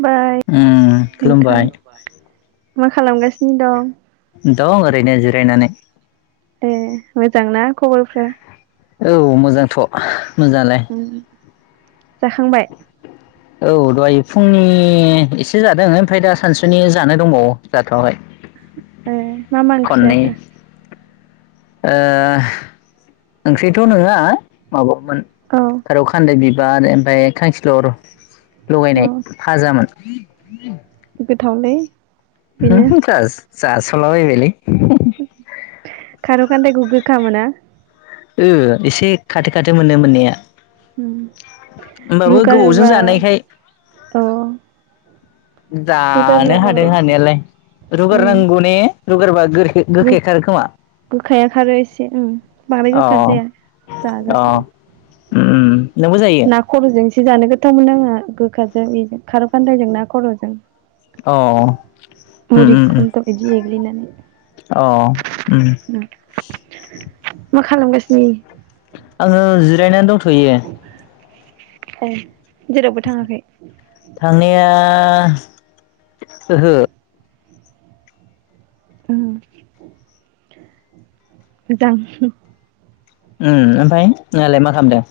बाय उम नोंथां खुलुमबाय मा खालामगासिनो दं दं ओरैनो जिरायनानै ए मोजांना खबरफ्रा? औ मोजांथ' मोजाङालाय उम जाखांबाय? औ दहाय फुंनि एसे जादों ओमफ्राय दा सानसुनि जानो दंबावो जाथवाखै एह मा मा ओंख्रि खननै जाखो? ओ ओंख्रिथ नङा माबा मोन औ खार' खान्दाय बि बार ओमफाय खांखिलर लगायनाय औ भाजामोन [inaudible] गोथावलै बेनो [unintelligible] जासावलाबायबायलै खार'खान्दायखौ गोखा मोना? ओ एसे खाथो खाथो मोनो मोननाया। उम होमबाबो गोबावजों रुगारोबा जानायखाय अ। जानो रुगारब्ला हादों बांद्राय हानायालाय रुगार नांगौ ने? रुगारबा। गोखै गो गोखाया खारो खोमा गोखाया खारो एसे उम बांद्राय अ गोखा जाया अ जाजासायो। उम। नोंबो जायो ना खर' जों। जि जानो गोथावमोनो आंहा गोखाजों बेजों खार' खान्दायजों ना खर'जों। अ ओम ओम मुरि ओम गुन्द्रुक बिदि एग्लिनानै अ ओम। मा खालामगासिनो एयो। आङो जिरायनानै दंथ। थयो। औ। थांनाया ओहो। ओं। मोजां। ओम ओमफाय नोंहालाय मा खालामदों?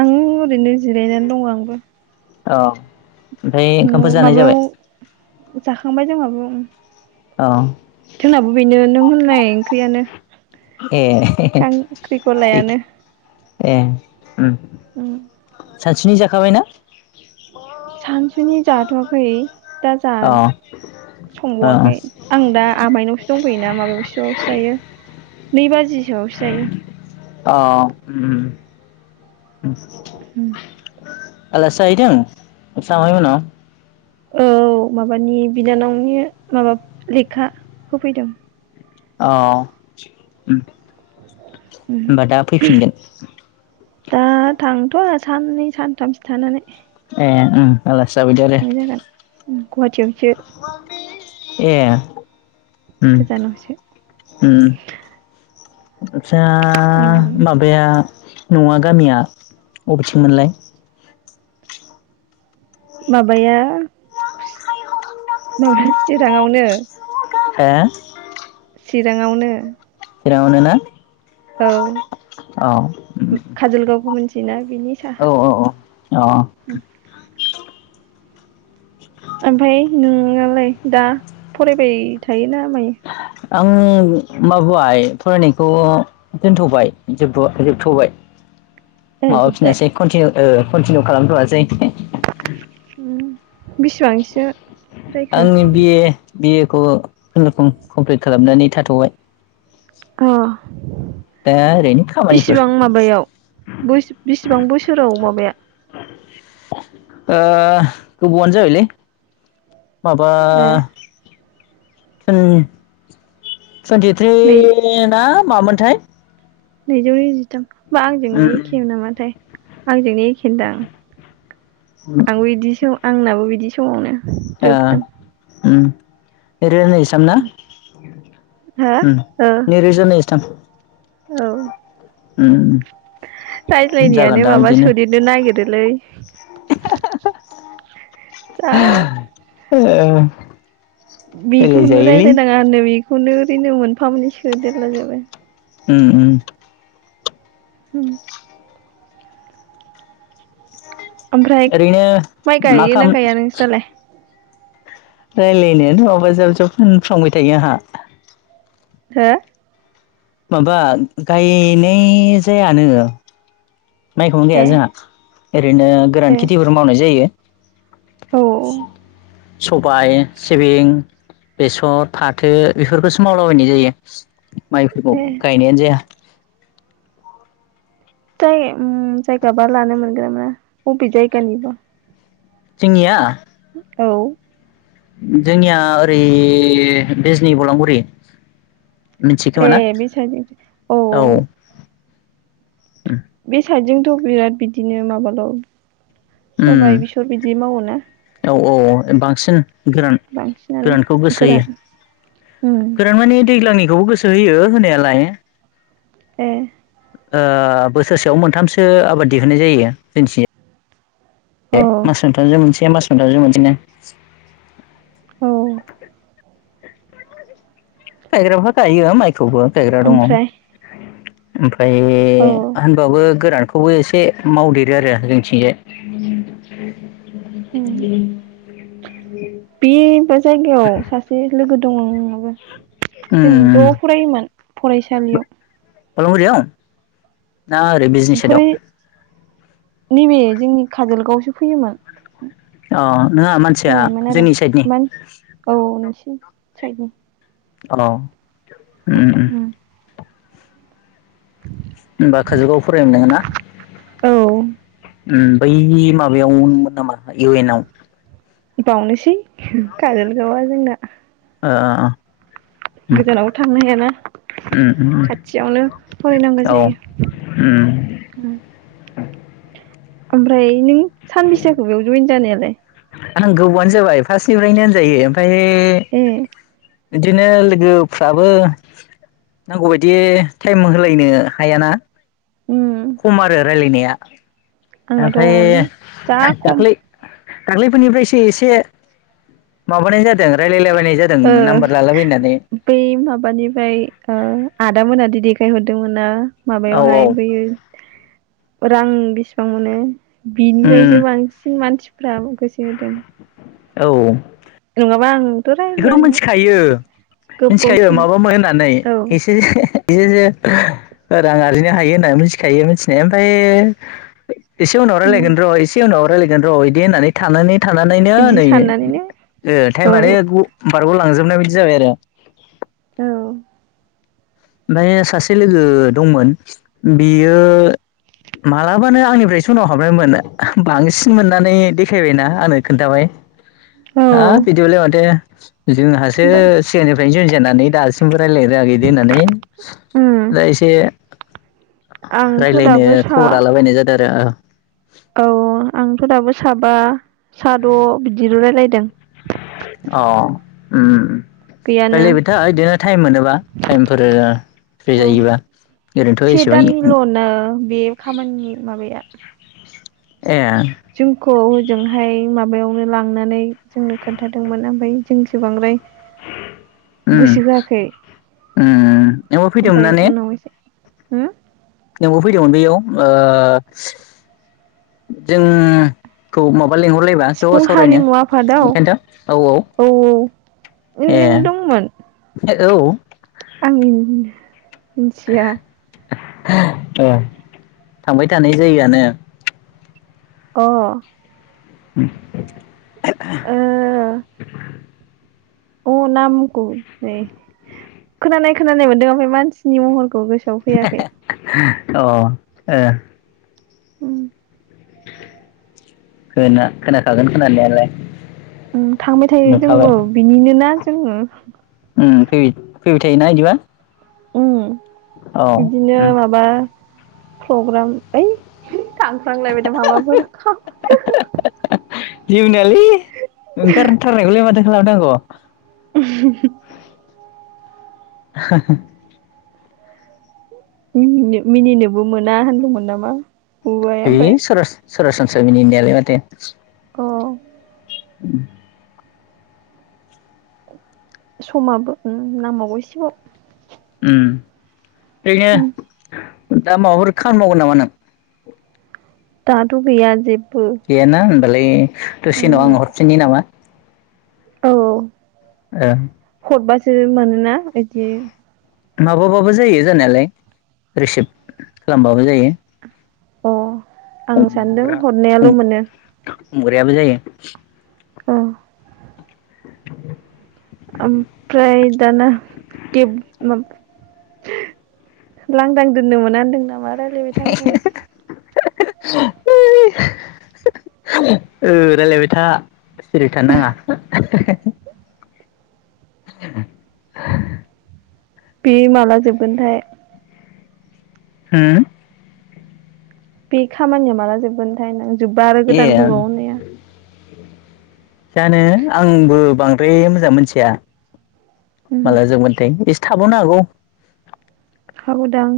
आं ओरैनो जिरायनानै दङ आंबो। अ। ओमफाय न' ओंखामफोर जानाय माबायाव जाबाय? जाखांबाय जोंहाबो। अ। जोंनाबो बेनो नों होननाय ओंख्रियानो। ए खांख्रिखलायानो [inaudible] ए ओम। उम। सानसिनि जाखाबायना? सानसुनि जाथवाखै। दा अ जानो अ संबावाखै आं दा आमाइनावसो दंफैयोना माबा सोआवसो जायो। नै बाजिसोआवसो जायो। अ उम। उम [unintelligible] आलासि जाहैदों नोंसा आमाइ मोननाव? औ माबानि बिनानावनि माबा लेखा होफैदों। अ ओम। उम होमबा दा फैफिनगोन। दा थांथ'आ साननै सानथामसो थानानै। ए ओम आलासि जाफैदो आरो ओम गुवाहाटीयाव [unintelligible] ए ओम गोजानावसो ओम [unintelligible] सा उम माबाया न'आ गामिया अबेथिंमोनलाय? माबाया माबा चिराङावनो। हो चिराङावनो सिरांआवनो औ काजलगावखौ मिथियोना बिनि औ साहा अ ओमफ्राय नों नालाय दा फरायबाय थायोना मायो [inaudible] आं माबाय फरायनायखौ दोनथ'बाय जोबथ'-जोबथ'बाय। ए जोब्बाय माबाफिननासै खन्थि ओ कन्टिनिउ खालामथ'आसै। बेसेबांसो जायखो आंनि बि ए बि ए खौ खुनुरुखुम कमप्लिट खालामनानै थाथ'बाय। अ दा ओरैनो खामानिफोर बेसेबां माबायाव बेसेबां बोसोराव माबाया? ओं गोबावआनो जाबायलैय। माबा ए [unintelligible] टुन्टि थ्रि नै ना मामोनथाय नैजौ नैजिथाम। होमबा उम आंजोंनो एखे नामाथाय आंजोंनो एखेदां आंबो इदिस आंनाबो बिदि समावनो। ओ जोबदों ओम नैरोजा नैजिथामना हो उम ओ नैरोजा नै [inaudible] औ [inaudible] उम रायज्लायनायानो जागोनदां माबा बिदिनो सोदेरनो नागिरोलै जा [unintelligible] ओ बिखौनो रायलाय नाङा होनदों बि खौनो ओरैनो मोनफा मोननै सोदेरला जोबो। उम उम उम आमफ्राय ओरैनो माइ मा गायोना खाम गाया नोंस्रालाय राय्लायनायानो माबा जाब जाब होनफ्लांबाय थायो आंहा हो माबा गायनाय जायानो माइखौनो गाया ए जोंहा ओरैनो ए गोरान खेथिफोर मावनाय जायो। औ [inaudible] सबाय सिबिं बेसर फाथो बेफोरखौसो मावलाबायनाय जायो। माइफोरखौ ए गायनायानो जाया जायो उम जायगाबा लानो मोनगोना मोना अबे जायगानिबा जोंनिया औ जोंनिया ओरै बिजनि बलामगुरि ए बे साइड जों औ उम साइड जोंथ' बिराद बिदिनो माबाल सबाय उम बिसर बिदि मावोना? औ औ अ बांसिन गोरान बांसिनानो गोरानखौ गोसो गोरान होयो उम गोरान माने दैलांनि खौबो गोसो होयो होनायालाय ए ओ बोसोरसेयाव मोनथामसो आबाद दिहुननाय जायो जोंनिथिंजाय औ बे मास मोनथाम जो मोनसे ए मास मोनथामजो मोनसेनो औ गायग्राफ्रा गायो माइ खौबो गायग्रा दङ। ओमफ्राय उम फाय औ होनबाबो गोरान खौबो एसे मावदेरो आरो जोंनिथिंजाय। ओम बे बास जायगायाव सासे लोगो दङ आंनाबो उम जों जफरायोमोन फरायसालियाव फालागुरियाव ना ओरै बिजनि ओमफ्राय साइदआव नैबे जोंनि काजलगावस फैयोमोन अ नोंहा मानसिया फैनायमोन आरो जोंनि साइडनि मान औ नोंसि सायदनो हेलौ उम उम होमबा काजुलगावयाव फरायोमोन नोङो ना? औ ओम बै माबायावमोन नामा इउ एन आव बावनोसै खाजोल गावया जोंना आ गोजानाव थांनो हायाना उम उम उम खाथियावनो फरायनांगौ औ जायो उम ओमफ्राय नों सानबिसेजाखो बेयाव जयेन जानायालाय? [unintelligible] आं गोबावानो जाबाय फार्स्टनिफ्रायनो होनजायो फाय ए बिदिनो लोगोफ्राबो नांगौबायदि टाइम होलायनो हायाना उम खम आरो रायज्लायनाया [inaudible] आंनाथ' ओमफ्राय जा खम दाख्लै दाख्लैफोरनिफ्रायसो एसे माबानाय जादों रायलायलाबायनाय जादों ओ नाम्बार लालाबायनानै बै माबानिफ्राय आदा मोनादि देखायहरदों दोंमोनना? औ औ माबायावहाय बैयो। रां बेसेबां मोनो? उम बिनिफायसो बांसिन मानसि। फ्राय गोसो होदों। औ। नङाबा आं। बेखौथ' मोनथिखायो मोनथिखायो गोबावसैमोन माबामोन होननानै औ एसे [unintelligible] बि जे रां आरजिनो हायो होननानै मोनथिखायो मिथिनाय ओमफाय। एसे उनाव उम रायलायगोन र एसे उनाव। रायलायगोन र इदि होननानै थानानै। थानानैनो बिदि नै साननानैनो ओ औ टाइमानो। औ लांजोबनाय बायदि जाबाय आरो। औ। [unintelligible] सासे लोगो दंमोन बियो मालाबानो आंनिफ्राय सनाव हाबनायमोन बांसिन मोननानै देखायबायना आंनो खोन्थाबाय। औ हाब बिदिबालाय माथो। लांदां जोंहासो बाट सिगांनिफ्रायनो जानानै दासिमबो रायलायनो रोङाखै इदि होननानै। उम जा एसे आंथ' रायलायनो दाबो सा खबर लाला बायनाय जादों। [unintelligible] औ आंथ दाबो साबा साद बिदिल रायलायदों। अ उम उम। गैयानो रायलायबाय था इदिनो टाइम मोनोबा टाइमफोर फ्रि औ जायोबा ओरैनोथ से एसेबां। दाननिल'नो बे खामानिनि माबाया ए। [unintelligible] जोंहाय माबायावनो लांनानै जोंनो खोन्थादोंमोन ओमफाय जोंसो बांद्राय। उम उम गोसो होआखै उम नआव फैदोंमोन ओमफ्राय ना ने? उनाव एसे हो? नोंबो फैदोंमोन बेयाव ओ जों खौ मा लिंहरलायबा ज सिफुं सावरायनो हारिमु आफादाव बेखायनोथ औ औ नों ए। औ। आमिन। मिनथिया। [unintelligible] थांबाय थानाय जायोआनो। अ। लांदां लांदां अ नामखौ खोनानाय खोनानाय मोनदों ओमफ्राय मानसिनि महर खौ गोसोआव फैयाखै अ ओ लांदां खोना-खोनाखागोन खोनानायालाय उम थांबाय थायो नुखाबाय जोंबो बिनिनोना जोङो। फै फैबाय थायोना बिदिबा? उम बिदिनो माबा प्रग्राम ओइ थांफ्लांलायबायदा [unintelligible] [unintelligible] है ओंखारथारनायखौलाय माथो खालामनांगौ [unintelligible] [unintelligible] मिनिनो मिनिनोबो मोना होनदोंमोन नामा? [unintelligible] बुबाय ओमफ्राय [unintelligible] मिनिनायालाय माथो अ उम समाबो ओ नांबागौ एसेबाव उम उम ओरैनो दा माबाफोर खामानि मावगोन नामा नों? दाथ' गैया जे गैया ना उम बालाय दसे उनाव आं उमहो हरफिननि नामा? औ ओ हरबासो मैनोना इदि माबाबाबो जायो जानायालाय रिसिभ खालामबाबो जायो। अ आं सानदों हमग्रा हरनायाल' हम मोनो। हमग्रायाबो जायो अ [inaudible] ओमफ्राय दाना गेब माबा लांदां दोननो मोना होनदों नामा? रायलायबाय था होनदोंमोन। [unintelligible] रायलायबाय था। सिरि थानाङा। [unintelligible] बे माला जोबगोनथाय? हुम। बे खामानिया माला जोबगोनथाय होनदों। जोबबा आरो ए गोदान फैबावो ने? जानो आंबो बांद्राय मोजां मोनथिया। उम माला जोबगोनथाय थाबावनो हागौ। औ दां।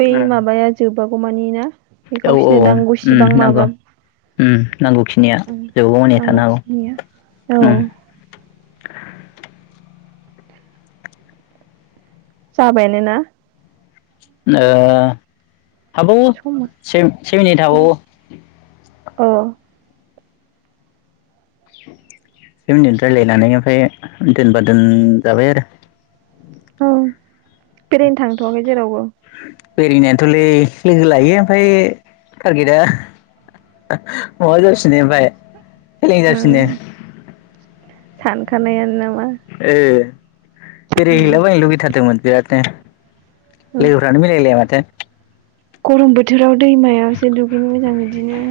बै उम माबाया जोब बागौमानि ना? बे औ औ गावसिनो उम नांगौसिबां नांगौ माबा उम नांगौखिनिया उम जोबागौ मानि थानो हागौ नांगौखिनिया औ उम। जाबायनो ना। ओ हाबावो समा से से मिनिट हाबावो। अ। से मिनिट रायलायनानै ओमफाय दोनबा दोनजाबाय आरो। औ। बेरायनो थांथ'वाखै जेरावबो। बेरायनायथ'लै लोगो लायो ओमफाय टारगेटआ माबा जासिनो ओमफाय। फेलें जाफिनो। उम सानखानायानो ना ए। बेराय उम हैला बायनो लुगै थारदोंमोन बिराद। [unintelligible] औ लोगोफ्रानो मिलायलाया माथो। गरम बोथोराव दैमायाव एसे दुगैनो मोजां बिदिनो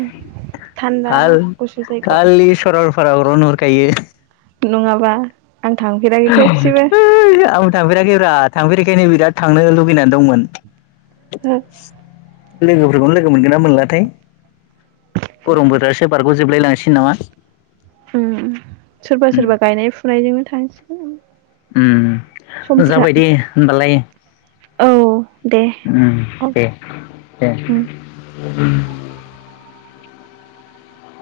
थान्दा गुसु जायगायाव। पाहारावल नुहुरखायो। नङाबा। आं थांफेराखै खेबसेबो। थांफेराखै रा थांफेरिखायनो बिराद थांनो लुगैनानै दंमोन। लोगोफोरखौनो लोगो मोनगोन ना मोनलाथाय, गम बोथोरासो बारग' जोबलाय लांनोसै नामा? उम सोरबा सोरबा गायनाय फुनायजोंनो थां ओम ओम जाबाय दे ओनबालाय, औ दे उम दे दे उम उ [unintelligible]